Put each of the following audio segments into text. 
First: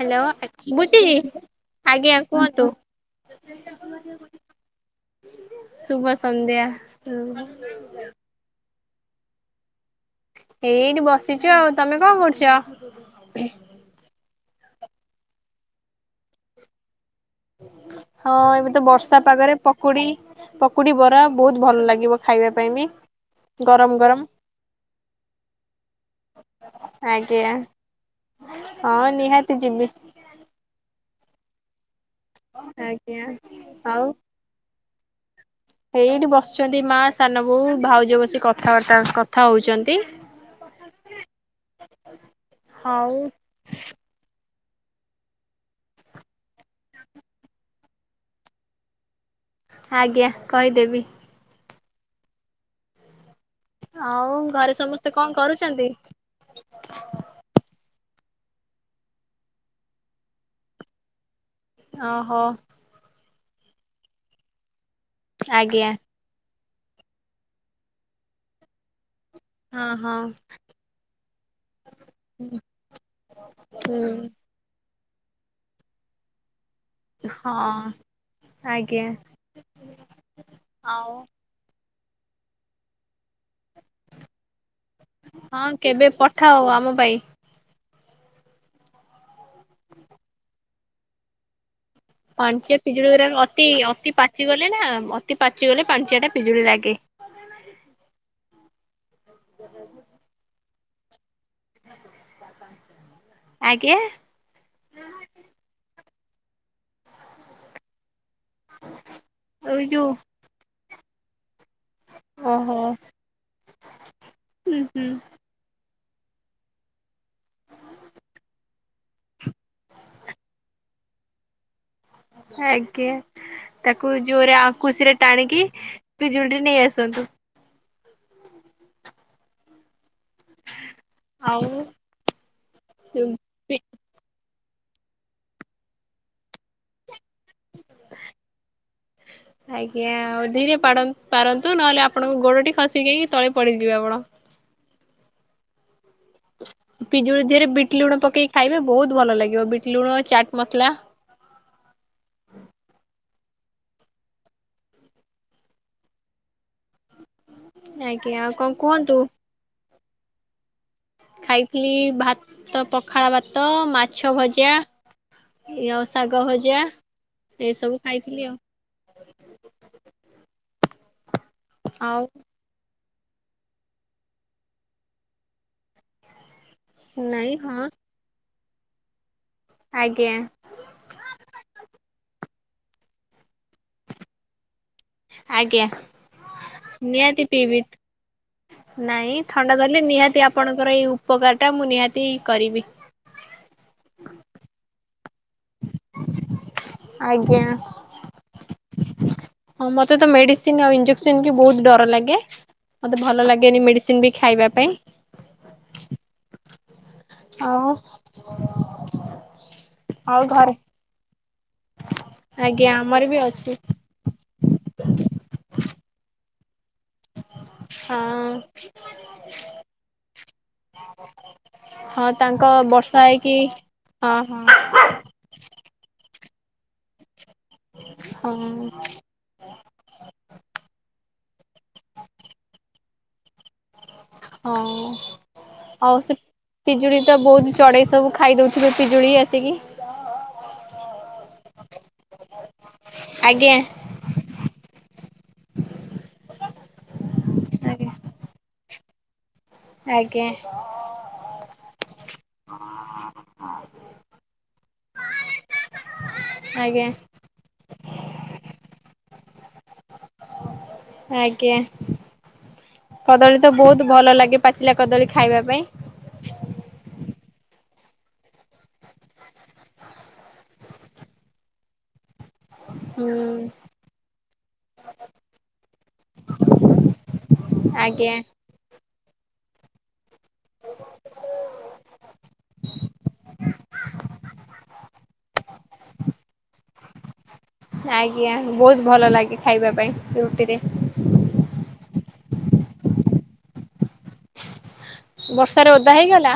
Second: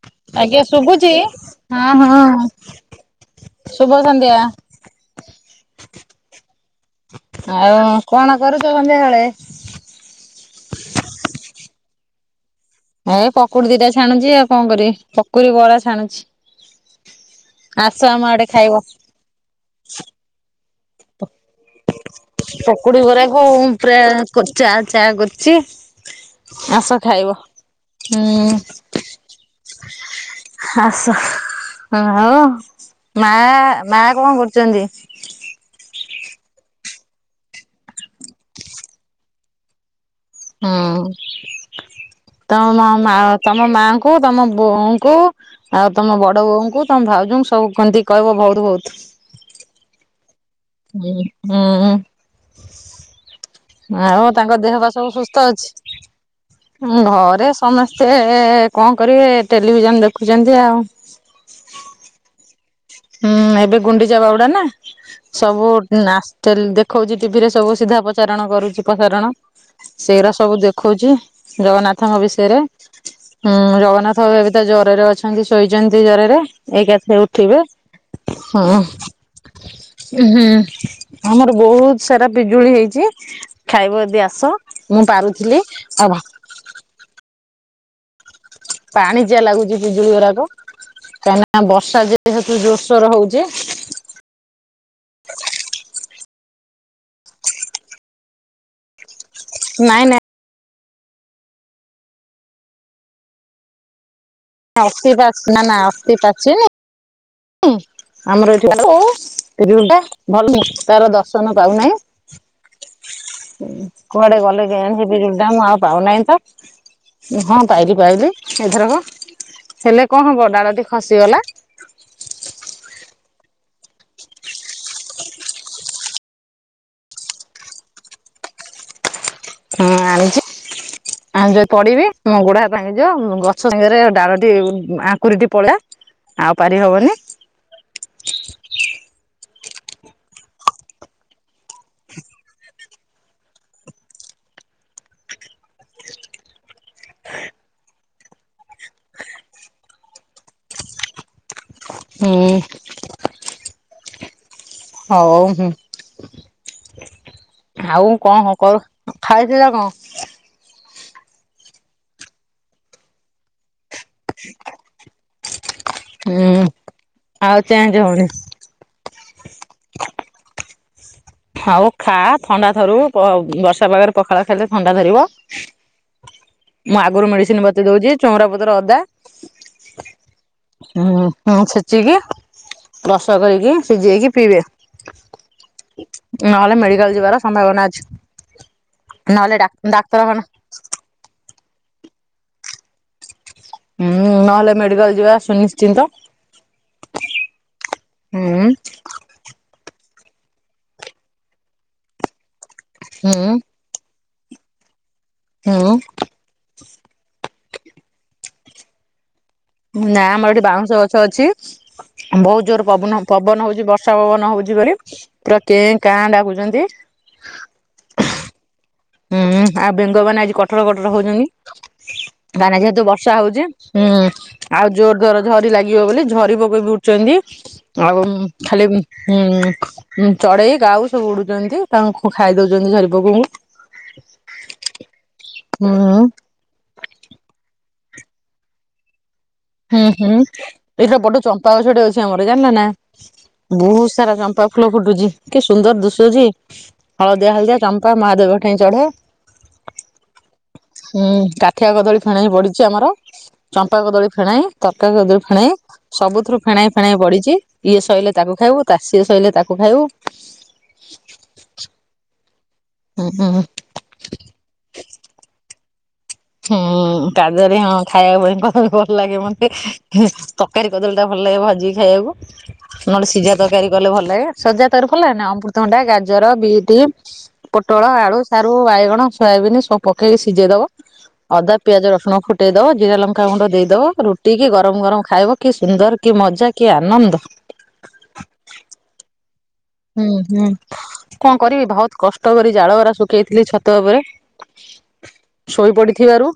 Hello ଆଜ୍ଞା ଶୁଭୁଛି ସୁବୁଚି ହଁ ଆଜ୍ଞା ହଁ। କୁହନ୍ତୁ ଶୁଭ ସନ୍ଧ୍ୟା। ଶୁଭ ସନ୍ଧ୍ୟା। ହଁ କଣ କରୁଚ ସନ୍ଧ୍ୟାବେଳେ? ଏଇଠି ବସିଚୁ ଆଉ ତମେ କଣ କରୁଚ? ଏଇ ପକୁଡ଼ି ଦିଟା ଛାଣୁଚି ଆଉ କଣ କରିବି ପକୁରି ବରା ଛାଣୁଚି। ହଁ ଏବେ ତ ବର୍ଷା ପାଗରେ ପକୁଡି ପକୁଡି ବରା ବହୁତ ଭଲ ଲାଗିବ ଖାଇବା ପାଇଁ ବି ପକୁଡି ବରାକୁ ଗରମ ଗରମ। ଚି ଆସ ଖାଇବ ଆଜ୍ଞା। ହୁଁ। ହଁ ନିହାତି ଯିବି ଆସ ହୁଁ ଆଜ୍ଞା ମା ମା ଆଉ କଣ କରୁଚନ୍ତି? ଏଇଠି ବସିଚନ୍ତି ମା, ସାନ ବୋଉ, ଭାଉଜ ବସିକି କଥାବାର୍ତ୍ତା କଥା ହଉଚନ୍ତି। ହଁ ତମ ମ ହଉ ମା ତମ ମାଙ୍କୁ ତମ ବୋଉଙ୍କୁ ଆଉ ତମ ବଡ ବୋଉଙ୍କୁ ତମ ଭାଉଜଙ୍କୁ ସବୁ ସ୍ତିଙ୍କି କହିବ ବହୁତ ବହୁତ। ଆଜ୍ଞା। କହିଦେବି ହୁଁ। ଆଉ ତାଙ୍କ ଘରେ ଦେହ ପା ସମସ୍ତେ ସବୁ କଣ ସୁସ୍ଥ ଅଛି? କରୁଛନ୍ତି? ଘରେ ସମେସ୍ତେ କଣ କରିବେ ଟେଲିଭିଜନ ଦେଖୁଚନ୍ତି ଆଉ। ଅ ହ। ହୁଁ ଏବେ ଗୁଣ୍ଡିଚା ବାହୁଡା ନା ସବୁ ଆଜ୍ଞା ନା ଟେଲ ଦେଖଉଚି ଟିଭି ରେ ସବୁ ସିଧା ପ୍ରଚାରଣ କରୁଚି ପ୍ରସାରଣ। ହଁ ହଁ ସେଇରା ସବୁ ଦେଖଉଚି ଜଗନ୍ନାଥଙ୍କ ବିଷୟରେ। ହୁଁ ହୁଁ। ଜଗନ୍ନାଥ ଏଭ ଏବେ ତ ଜରରେ ଅଛନ୍ତି ଶୋଇଛନ୍ତି ଜରରେ ଏଇକାଥେ ଉଠିବେ। ହଁ ହଁ ଆଜ୍ଞା ହୁଁ ଆଉ ଆମର ବହୁତ ସାରା ପିଜୁଳି ହେଇଚି ଖାଇବ ଯଦି ଆସ। ମୁଁ ପାରୁଥିଲି ହଁ ଆଉ କେବେ ପଠାଅ ଆମ ପାଇଁ। ପାଣିଚିଆ ଲାଗୁଚି ପିଜୁଳି ଗୁରାକ କାହିଁନା ବର୍ଷା ଯ ପାଣିଚିଆ ପିଜୁଳି ଅତି ଅତି ପାଚି ଗଲେ ନା ଅତି ପାଚିଗଲେ ପାଣିଚିଆ ଟା ପିଜୁଳି ଲାଗେ। ନାଇଁ ନାଇଁ ଆଜ୍ଞା। ଅସି ପାଚି ନା ନା ଅତି ପଚିନେ ଆମର ଏଠି। ଏଇ [unintelligible] [unintelligible] ଯୋଉ ଭଲ ତାର ଦର୍ଶନ ଓହୋ ପାଉନାହିଁ। କୁଆଡେ ଗଲେ ହୁଁ କେଜାଣି ହୁଁ ହେବେ ଯୋଉ ନା ମୁଁ ଆଉ ପାଉନାହିଁ ତ ହଁ ଟାଇଲ ପାଇଲିି ଏ ଥରକ। ହେଲେ କଣ ହବ ଡାଳଟି ଖସି ଗଲା। ଆଜ୍ଞା ତାକୁ ଜୋରେ ଆଉ ଖୁସିରେ ଟାଣିକି ପିଜୁଳିଟି ନେଇ ଆସନ୍ତୁ। ହଁ ଆଣୁଚି ଆଁ ଆଉ ଯ ପଡିବି ମୋ ଗୋଡ଼ ହା ଭାଙ୍ଗି ଯିବ ମୁଁ ଗ ସମଙ୍ଗରେ ଡାଳଟି ଆଙ୍କୁରିଟି ପଳେଇଲା ଆଉ ପାରି ହବନି ଆଜ୍ଞା ଆଉ ଧୀରେ ପାଡ଼ ପାରନ୍ତୁ ନହେଲେ ଆପଣଙ୍କ ଗୋଡଟି ଖସିକି ତଳେ ପଡିଯିବେ ଆପଣ। ପିଜୁଳି ଧିଅରେ ବିଟ ଲୁଣ ପକି ଖାଇବେ ବହୁତ ଭଲ ଲାଗିବ ବିଟ ଲୁଣ ଚାଟ୍ ମସଲା। ହୁଁ। ହଉ ହୁଁ। ଆଉ କଣ ହ କର ଖାଇଥିଲ କଣ? ଖାଇଥିଲି ଭାତ ପଖାଳ ଭାତ ମାଛ ଭଜା ଏୟା ଆଉ ଶାଗ ହୁଁ ଭଜା ଆଉ ଚେଞ୍ଜ ଏସବୁ ହଉନି ଖାଇଥିଲି ଆଉ। ହଉ ଖା ଆଉ ଥଣ୍ଡା ଧରୁ ବ ବର୍ଷା ପାଗରେ ପଖାଳ ଖାଇଲେ ଥଣ୍ଡା ଧରିବ। ମୁଁ ଆଗରୁ ନାଇଁ ମେଡିସିନ ହଁ ବତେଇ ଦଉଚି ଚଉଁରାପତର ଅଦା ଆଜ୍ଞା। ହୁଁ, ହୁଁ, ଛେଚିକି ରସ କରିକି ସିଝେଇକି ପିଇବେ। ଆଜ୍ଞା। ନହେଲେ ମେଡିକାଲ ଯିବାର ନିହାତି ସମ୍ଭାବନା ପିଇବି, ଅଛି ନାଇଁ ନହେଲେ ଥଣ୍ଡା ଧରିଲେ ଡାକ୍ତରଖାନା ନିହାତି ଆପଣଙ୍କର ଏଇ ଉପକାରଟା ମୁଁ ନିହାତି କରିବି। ହୁଁ ନହେଲେ ମେଡିକାଲ ଯିବା। ସୁନିଶ୍ଚିନ୍ତ ଆଜ୍ଞା ହୁଁ। ହଁ ମତେ ତ ମେଡିସିନ ଆଉ ଇଞ୍ଜେକ୍ସନ କି ବହୁତ ଡର ଲାଗେ, ମତେ ହୁଁ ଭଲ ଲାଗେନି ମେଡିସିନ ବି। ଖାଇବା ପାଇଁ। ହୁଁ। ଆଉ ନାଁ ଆଉ ଆମର ଏଠି ଘରେ ବାଉଁଶଗଛ ଅଛି ବହୁତ ଜୋର ଆଜ୍ଞା ପବନ ଆମର ବି ପବନ ଅଛି ହଉଛି ବ ର୍ଷା ପବନ ହଉଛି ବୋଲି ପୁରା କେଁ କାଁ ଡାକୁୁଛନ୍ତି। ହଁ। ହୁଁ ଆଉ ବେଙ୍ଗମାନେ ଆଜି କଟର କଟର ହଁ ତାଙ୍କ ହଉଛନ୍ତି। ମାନେ ଯେହେତୁ ବର୍ଷା ହେଇକି ହଉଛି ହୁଁ ହଁ ହଁ ଆଉ ଜୋରଜୋର ଝରି ଲାଗିବ ବୋଲି ଝରି ପୋକ ବି ଉଡୁଛନ୍ତି ଆଉ ଖାଲି ହଁ ହୁଁ, ଚଢେଇ, କାଉ ସବୁ ଉଡୁଛନ୍ତି ତାଙ୍କୁ ଖାଇ ଦଉଛନ୍ତି ଝରିପୋକଙ୍କୁ। ହଁ ହୁଁ ଆଉ ସେ ପିଜୁଳି ତ ବହୁତ ଚଢେଇ ସବୁ ଖାଇଦଉଥିବେ ପିଜୁଳି ଆସିକି। ହୁଁ ହୁଁ ଏଇଟା ବଡ ଚମ୍ପାଗଛଟେ ଅଛି ଆମର ଜାଣିଲ ନା ଆଜ୍ଞା ବହୁତ ସାରା ଚମ୍ପା ଫୁଲ ଫୁଟୁଛି। କି ସୁନ୍ଦର ଦୁଶୁଛି! ହଳଦିଆ ହଳଦିଆ ଆଜ୍ଞା ଚମ୍ପା ମହାଦେବ ଠାଇଁ ଚଢେ। ଆଜ୍ଞା ହୁଁ, କାଠିଆ କଦଳୀ ଫେଣେ ପଡିଛି ଆମର। ଚମ୍ପା କଦଳୀ ଫେଣେ, ଚାରିଟା କଦଳୀ ଫେଣେ ସବୁଥିରୁ ଫେଣେ ଆଜ୍ଞା ଫେଣେ ପ ଡିଛି। ଇଏ ସଇଲେ ତାକୁ ଖାଇବୁ, ତାସ-ସିଏ ସଇଲେ ତାକୁ ଖାଇବୁ। ଆଜ୍ଞା। ହୁଁ ହୁଁ କଦଳୀ ତ ବହୁତ ଭଲ ଲାଗେ ପା ଚିଲା କଦଳୀ ଖାଇବା ପାଇଁ। ହଁ। ପାଗରେ ହଁ ଖାଇବା ପାଇଁ ଭଲ ଲାଗେ ମତେ। ତରକାରୀ କଦଳୀଟା ଭଲ ଲାଗେ ଭାଜିକି ଖାଇବାକୁ। ନହେଲେ ହୁଁ ସିଝା ତରକାରୀ କଲେ ଭଲ ଲାଗେ। ସଜ ତରକାରୀ ଭଲ ଲାଗେ ନା? ଅମୃତଭଣ୍ଡା, ଗାଜର, ବିଟ। ପୋଟଳ, ଆଜ୍ଞା। ଆଳୁ, ସାରୁ, ବାଇଗଣ, ସୋୟାବିିନ ସବୁ ପକେଇକି ସିଝେଇଦବ। ଅଦା, ପିଆଜ, ରସୁଣ ଫୁଟେଇଦବ। ଜିରା, ଲଙ୍କା ଗୁଣ୍ଡ ଦେଇଦବ। ରୁଟି କି ଗରମ ଗରମ ଖାଇବ। କି ସୁନ୍ଦର! କି ମଜା! କି ଆନନ୍ଦ! ଆଜ୍ଞା। ବହୁତ ଭଲ ଲାଗେ ଖାଇବା ପାଇଁ ହୁଁ ହୁଁ ରୁଟିରେ। କଣ କରିବି? ବହୁତ କଷ୍ଟ କରି ଜାଳଗୁରା ଶୁଖେଇଥିଲି ଛାତ ଉପରେ। ବର୍ଷାରେ ଶୋଇ ଓଦା ପଡିଥିବାରୁ ହେଇଗଲା।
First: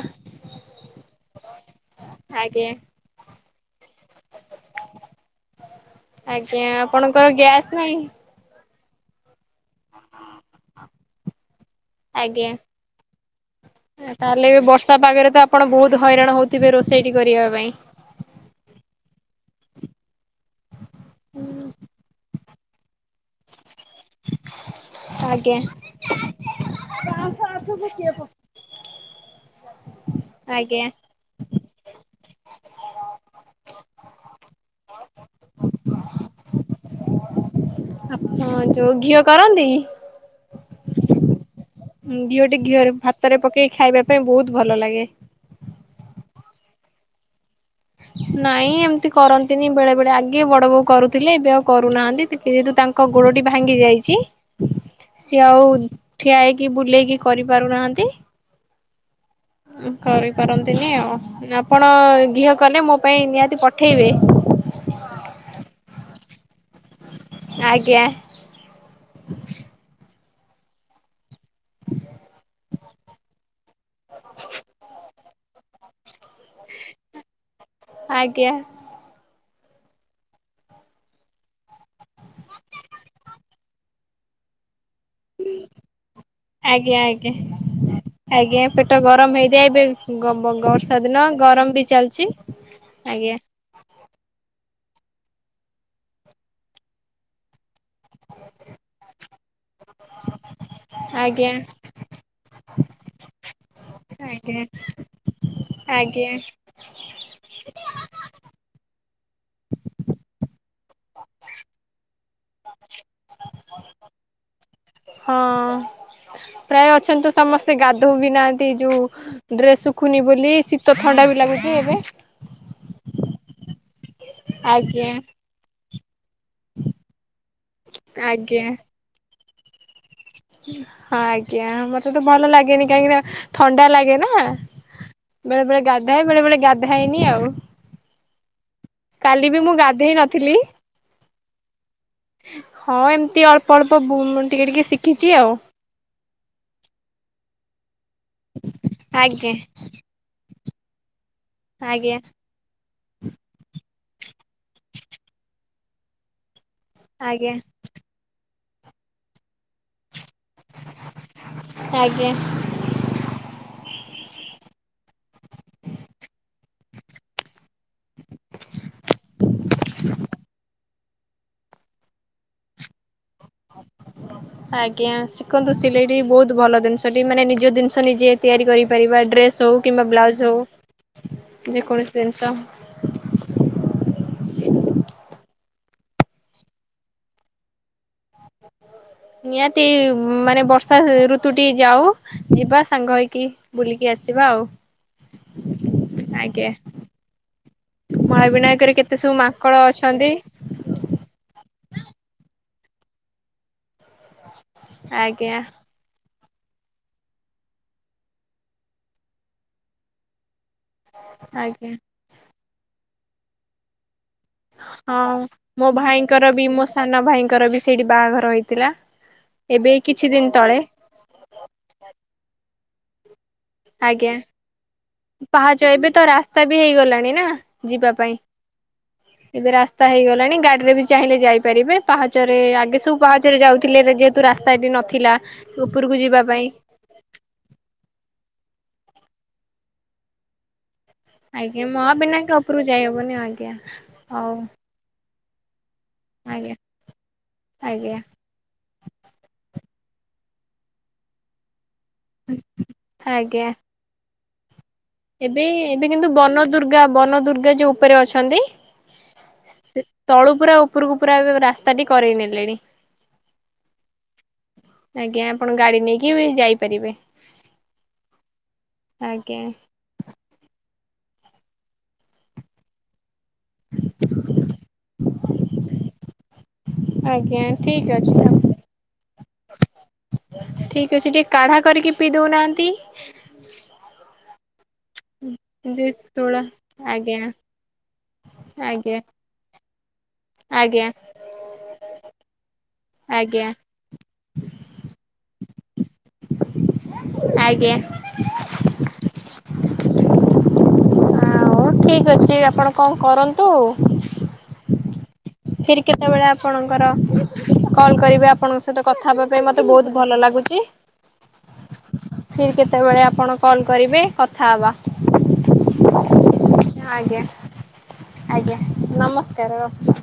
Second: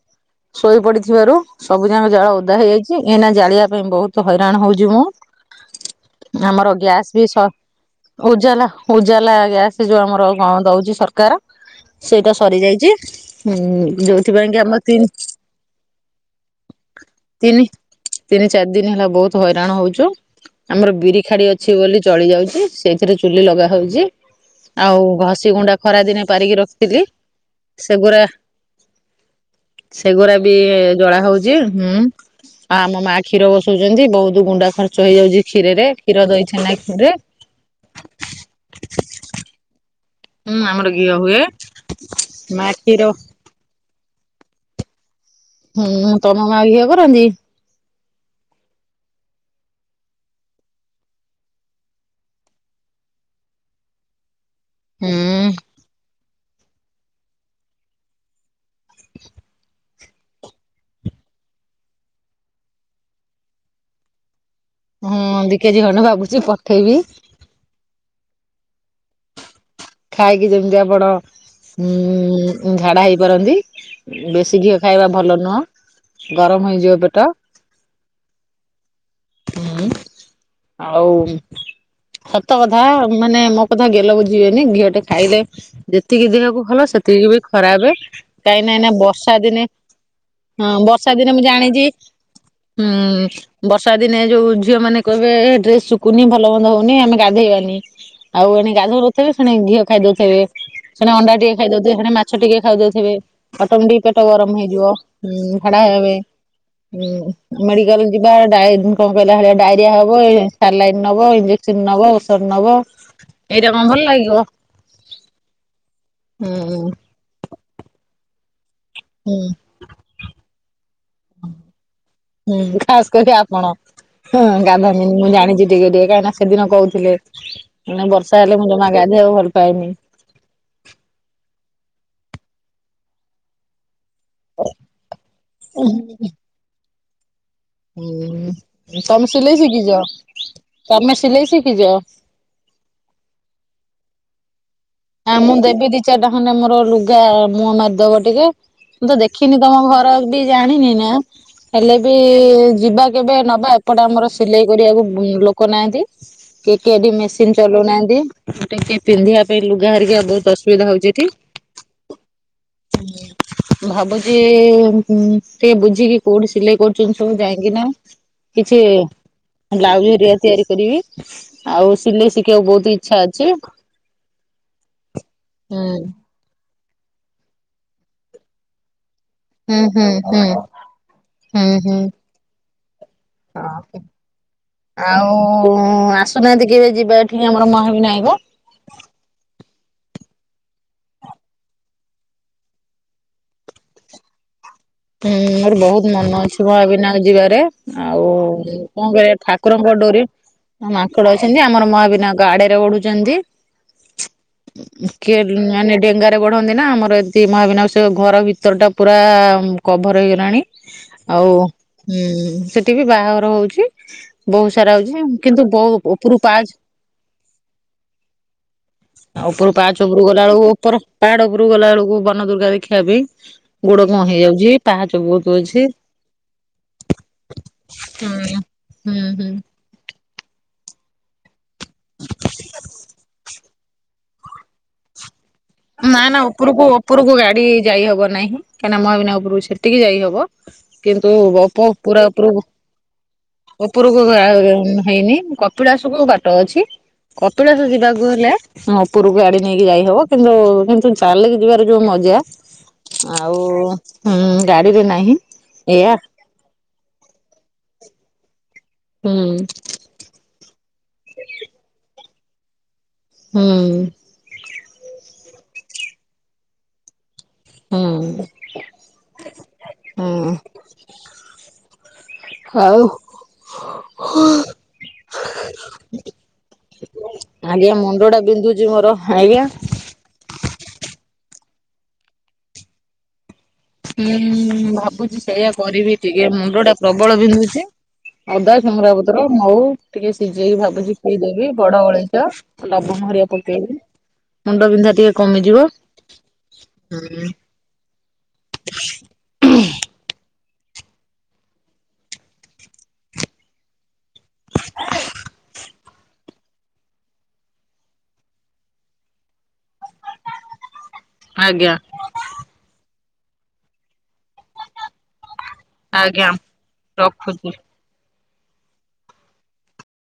ଶୋଇ ପଡିଥିବାରୁ ସବୁଯାକ ଜାଳ ଓଦା ଆଜ୍ଞା ହେଇଯାଇଛି। ଏଇନା ଜାଳିବା ପାଇଁ ବହୁତ ହଇରାଣ ହଉଛି ମୁଁ। ଆମର ଗ୍ୟାସ୍ ବି ସ ନାଇଁ। ଉଜାଲା ଉଜାଲା ଗ୍ୟାସ ଯୋଉ ଆମର କଣ ଦଉଛି ସରକାର। ସେଇଟା ଆଜ୍ଞା। ସରି ଯାଇଛି। ଉଁ ତାହେଲେ ଯୋଉଥିପାଇଁ କି ଆମ ତିନି ଥିବେ ରୋଷେଇଟି କରିବା ପାଇଁ। ତିନିଚାରି ଦିନ ହେଲା ବହୁତ ହଇରାଣ ହଉଛୁ। ଆମର ବିରିଖାଡି ଅଛି ବୋଲି ଚଳିଯାଉଛି। ସେଇଥିରେ ଚୁଲି ଲଗାହଉଛି। ଆଉ ଆଜ୍ଞା ଘଷିଗୁଣ୍ଡା ଖରାଦିନେ ପାରିକି ରଖିଥିଲି। [unintelligible] ସେଗୁଡା ବି ଆଜ୍ଞା ଜଳାହଉଛି। ହୁଁ। ଆ ଆମ ମା କ୍ଷୀର ବସଉଛନ୍ତି। ବହୁତ ଗୁଣ୍ଡା ଖର୍ଚ୍ଚ ହେଇଯାଉଛି କ୍ଷୀରରେ। କ୍ଷୀର, ଦହି, ଛେନା, କ୍ଷୀରରେ। ହଁ, ଯୋଉ ଘିଅ କରନ୍ତି? ହୁଁ, ଆମର ଘିଅ ହୁଏ। ହୁଁ। ଘିଅଟି ମା ଘିଅରେ କ୍ଷୀର ଭାତରେ ପକେଇକି ଖାଇବା ପାଇଁ ବହୁତ ଭଲ ଲାଗେ। ହୁଁ। ତମ ମା ଘିଅ କରନ୍ତି? ନାଇଁ ଏମିତି କରନ୍ତିନି। ବେଳେ ବେଳେ ଆଗେ ବଡ଼ ବୋଉ କରୁଥିଲେ। ଏବେ ଆଉ କରୁନାହାନ୍ତି। କିଏ ଯଦି ତାଙ୍କୁ ଙ୍କ ଗୋଡଟି ଭାଙ୍ଗି ଯାଇଛି। ହୁଁ ସିଏ ଆଉ ଠିଆ ହେଇ କି ବୁଲେଇକି କରି ପାରୁନାହାନ୍ତି। କରିପାରନ୍ତିନି ଆଉ। ଆପଣ ଘିଅ କଲେ ମୋ ପାଇଁ ନିହାତି ପଠେଇବେ। ହଁ। ଦି କେଜି ଖଣ୍ଡେ ଭାବୁଛି ପଠେଇବି। ଆଜ୍ଞା। ଖାଇକି ଯେମିତି ଆପଣ ଉଁ-ଉଁ-ଝାଡା ହେଇପାରନ୍ତି। ବେଶୀ ଘିଅ ଖାଇବା ଭଲ ନୁହଁ। ଗରମ ହେଇଯିବ ପେଟ। ଆଜ୍ଞା। ହୁଁ। ଆଉ ସତ କଥା। ମାନେ ମୋ କଥା ଗେଲ ବୁଝିବେ ନି। ଘିଅଟା ଖାଇଲେ ଯେତିକି ଦେହକୁ ଭଲ ଆଜ୍ଞା ଆଜ୍ଞା ସେତିକି ବି ଖରାପ। କାଇଁନେ ଏଇନା ବର୍ଷା ଦିନେ ହଁ ଗ-ବ-ବର୍ଷା ବର୍ଷା ଦିନ, ଦିନେ ମୁଁ ଗରମ ବି ଜାଣିଛି ଚାଲିଛି। ଆଜ୍ଞା। ହୁଁ ବର୍ଷା ଦିନେ ଯୋଉ ଝିଅ ମାନ କହିବେ, ହେ ଡ୍ରେସ ଶୁକୁନି, ଭଲ ମନ୍ଦ ହଉନି, ଆମେ ଗାଧେଇବାନି। ଆଉ ଏଣେ ଗାଧଉନଥିବେ, ସେଣେ ଘିଅ ଖାଇଦଉଥିବେ, ସେଣେ ଅଣ୍ଡା ଆଜ୍ଞା ଟିକଏ ଖାଇଦଉ ଥିବେ, ପୁଣି ମାଛ ଟିକେ ଖାଇଦଉଥିବେ। ଅଟମେଟିକ ପେଟ ଗରମ ଆଜ୍ଞା ହେଇଯିବ ଝାଡା ହେବେ। ଆଜ୍ଞା ହଁ ମେଡିକାଲ ଯିବା ଡାଇ କଣ କହିଲା ହେଟା ଡାଇରିଆ ହବ ଏଇ ସଲାଇନ୍ ନବ ଇଞ୍ଜେସ ସନ୍ ନବ ଔଷଧ ନବ। ହଁ ଭଲ ଲାଗିବ। ହଁ ହୁଁ ପ୍ରାୟ ଅଛନ୍ତି ତ ସମସ୍ତେ ଗାଧୋଉ ବି ନାହାନ୍ତି ଯୋଉ ହୁଁ ଡ୍ରେସ ଶୁଖୁନି ବୋଲି ଶୀତ ଥଣ୍ଡା ବି ଲାଗୁଛି ଏବେ। ହୁଁ ଖାସ୍ କରି ଆପଣ ହୁଁ ଗାଧନି ଆଜ୍ଞା ମୁଁ ଜାଣିଛି ଟିକେ-ଟିକେ କାହିଁକି ନା ସେଦିନ କହୁଥିଲେ ମାନେ ବର୍ଷା ହେଲେ ଆଜ୍ଞା ମୁଁ ଜମା ଗାଧେଇବାକୁ ଭଲ ପାଏନି। ହଁ ଆଜ୍ଞା ମତେ ତ ଭଲ ଲାଗେନି କାହିଁକି ନା ଥଣ୍ଡା ଲାଗେ ନା। ଆଁ ବେଳେ-ବେଳେ ଗାଧଏ ବେଳେ-ବେଳେ ଗାଧାଏନି ଆଉ। ହୁଁ ତମେ କାଲି ବି ସିଲେଇ ମୁଁ ଗାଧେଇ ନଥିଲି ଶିଖିଛ-ତମେ ସିଲେଇ ଶିଖିଛ? ହଁ ଏମତି ଅଳ୍ପ-ଅଳ୍ପ ଟିକେ ଟିକେ ସିଖ ଆଁ ମୁଁ ଦେବି ଦି ଚାରିଟା ଖଣ୍ଡେ ମୋର ଲୁଗା ମୁହଁ ମାରିଦବ ଟିକେ ମୁଁ ତ ଆଜ୍ଞା ଦେଖିନି ତମ ଘର ବି ଜାଣିନି ନା ହେଲେ ବି ଆଜ୍ଞା ଯିବା। କେବେ ନବା ଏପଟେ ଆମର ସିଲେଇ କରିବାକୁ ଲୋକ ନାହାନ୍ତି। କେ-କେ ଏଠି ମେସିନ ଆଜ୍ଞା ଚଲଉନାହାନ୍ତି। ଟିକେ ପିନ୍ଧିବା ପାଇଁ ଲୁଗା ହେରିକା ବହୁତ ଅସୁବିଧା ହଉଛି ଏଠି। ଆଜ୍ଞା। ଭାବୁଛି ଟିକେ ବୁଝିକି କୋଉଠି ସିଲେଇ କରୁଛନ୍ତି ସବୁ ଯାଇଁକି ନା। କିଛି ବ୍ଲାଉଜ ହରିଆ ତିଆରି କରିବି। ଆଉ ସିଲେଇ ଶିଖିବାକୁ ବହୁତ ଇଚ୍ଛା ଅଛି। ଆଜ୍ଞା ଶିଖନ୍ତୁ ହୁଁ ସିଲେଇଟି ବହୁତ୍ ଭଲ ଜିନିଷ। ଟି ମାନେ ନିଜ ଜିନିଷ ନିଜେ ତିଆରି କରିପାରିବା ଡ୍ରେସ୍ ହଉ ହୁଁ ହୁଁ କିମ୍ବା ହୁଁ ବ୍ଲାଉଜ ହଉ ଯେକୌଣସି ଜିନିଷ। ହଁ ଆଉ ଆସୁନାହାନ୍ତି କେବେ ଯିବା ଏଠି ଆମର ମହାବିନାୟକ। ନିହାତି ମାନେ ବର୍ଷା ଋତୁଟି ଯାଉ। ଯିବା ସାଙ୍ଗ ହେଇକି ବୁଲିକି ଆସିବା ଆଉ। ହୁଁ ମୋର ବହୁତ୍ ମନ ଅଛି ଆଜ୍ଞା ମହାବିନାୟକ ଯିବାରେ। ଆଉ ମହାବିନାୟକରେ କଣ କେତେ ସବୁ କରିଆ ମାଙ୍କଡ ଠାକୁରଙ୍କ ଡୋରି ଅଛନ୍ତି। ହଁ ମାଙ୍କଡ ଅଛନ୍ତି ଆମର ମହାବିନାୟକ ଆଡରେ ଉଡୁଛନ୍ତି। କେ ଆଜ୍ଞା ମାନେ ଡେଙ୍ଗା ଗଟେ ବଢ଼ନ୍ତି ନା ଆମର ଏମନ୍ତି ମହାବିନାୟକ ସେ ଘର ଭିତର ଟା ପୁରା କଭର ହେଇଗଲାଣି। ଆଉ ଆଜ୍ଞା ହୁ ସେଠି ବି ବାହାଘର ହଉଛି। ବହୁତ ସାରା ହଉଛି ହଁ କିନ୍ତୁ ମୋ ବହୁ ଉପରୁ ଭାଇଙ୍କର ବି ପାହାଚ ମୋ ସାନ ଭାଇଙ୍କର ବି ସେଇଠି ବାହାଘର ହେଇଥିଲା। ଆଉ ଉପରୁ ଏବେ ପାହାଚ ଉପରୁ କିଛି ଗଲା ଦିନ ବେଳକୁ ତଳେ ଉପର ପାହାଡ ଉପରୁ ଗଲା ବେଳକୁ ବନ ଦୁର୍ଗା ଦେଖିବା ପାଇଁ ଗୋଡ କଣ ଆଜ୍ଞା ହେଇଯାଉଛି। ପାହାଚ ବହୁତ ଅଛି ପାହାଚ ଏବେ ତ ରାସ୍ତା ବି ହେଇଗଲାଣି ନା ଯିବା ହୁଁ ପାଇଁ ହୁଁ ହୁଁ ଏବେ ରାସ୍ ତା ହେଇଗଲାଣି ଗାଡିରେ ବି ଚାହିଁଲେ ଯାଇପାରିବେ ପାହାଚରେ ଆଗେ ସବୁ ପାହାଚରେ ଯାଉଥିଲେ ରେଜେଟ ତୁ ରାସ୍ତା ଏଠି ନଥିଲା। ଉପରକୁ ନା-ନା ଯିବା ପାଇଁ ଉପରକୁ-ଉପରକୁ ଗାଡି ଯାଇହବ ନାହିଁ। କାହିଁକିନା ମହାବିନାୟକ ଉପରକୁ ସେତିକି ଯାଇହବ। [inaudible] କିନ୍ତୁ ଅପା ଆଜ୍ଞା ପୁରା ମହାବିନାୟକ ଉପରକୁ ଯାଇହବନି ଆଜ୍ଞା ଉପରକୁ-ଉପରକୁ ଆ ହଉ ହେଇନି। କପିଳାସ କୁ ବାଟ ଆଜ୍ଞା ଅଛି, କପିଳାସ ଆଜ୍ଞା। ଯିବାକୁ ହେଲେ ଉପରକୁ ଗାଡି ନେଇକି ଯାଇହବ। କିନ୍ତୁ-କିନ୍ତୁ ଚାଲିକି ଯିବାର ଯୋଉ ମଜା ଆଉ ଗାଡିରେ ନାହିଁ। ଏବେ-ଏବେ ଏଇଆ କିନ୍ତୁ ବନ ଦୁର୍ଗା ବନ ଦୁର୍ଗା ଯୋଉ ଉପରେ ଅଛନ୍ତି। ହୁଁ। ସେ ତଳୁ ପୁରା ଉପରକୁ ପୁରା ଏବେ ରାସ୍ତାଟି କରେଇ ନେଲେଣି। ହୁଁ। ଆଜ୍ଞା ଆପଣ ଗାଡି ନେଇକି ବି ଯାଇପାରିବେ। ହୁଁ। ଆଜ୍ଞା। ହୁଁ ଆଉ ଆଜ୍ଞା ଠିକ ମୁଣ୍ଡ ଅଛି ଟା ଆଉ ବିନ୍ଧୁଛି ମୋର ହ ଆଜ୍ଞା ଠିକ ଅଛି ଟିକେ କାଢା କରିକି ପିଇ ଦଉନାହାନ୍ତି। ହୁଁ ଭାବୁଛି ସେଇଆ ଯେ କରିବି ଟିକେ ତୋଳା ମୁଣ୍ଡ ଟା ପ୍ରବଳ ଆଜ୍ଞା ବିନ୍ଧୁଛି। ଅଦା ଆଜ୍ଞା ସୁଙ୍ଗରାପତ୍ର ମହୁ ଟିକେ ସିଝେଇକି ଆଜ୍ଞା। ଭାବୁଛି ପିଇଦେବି ବଡ ଅଳେଇଚ ଲବଙ୍ଗ ହେରିକା ଆଜ୍ଞା ପକେଇକି ମୁଣ୍ଡ ବିନ୍ଧା ଟିକେ କମିଯିବ। ହୁଁ ଆଜ୍ଞା। [unintelligible] ଆଉ ଉ--ଠିକ ଅଛି ଆପଣ କଣ କରନ୍ତୁ। ଫିର କେତେ ବଳେ ଆପ ଆପଣଙ୍କର କଲ୍ କରିବେ ଆପଣଙ୍କ ସହିତ କଥା ହେବା ପାଇଁ ମୋତେ ବହୁତ ଭଲ ଲାଗୁଛି। ହାଜ୍ଞା। ଫିର କେତେବେଳେ ଆପଣ କଲ କରିବେ କଥା ହେବା। ଆଜ୍ଞା ଆଜ୍ଞା ରଖୁଛି। ଆଜ୍ଞା ନମସ୍କାର ରଖୁଛି।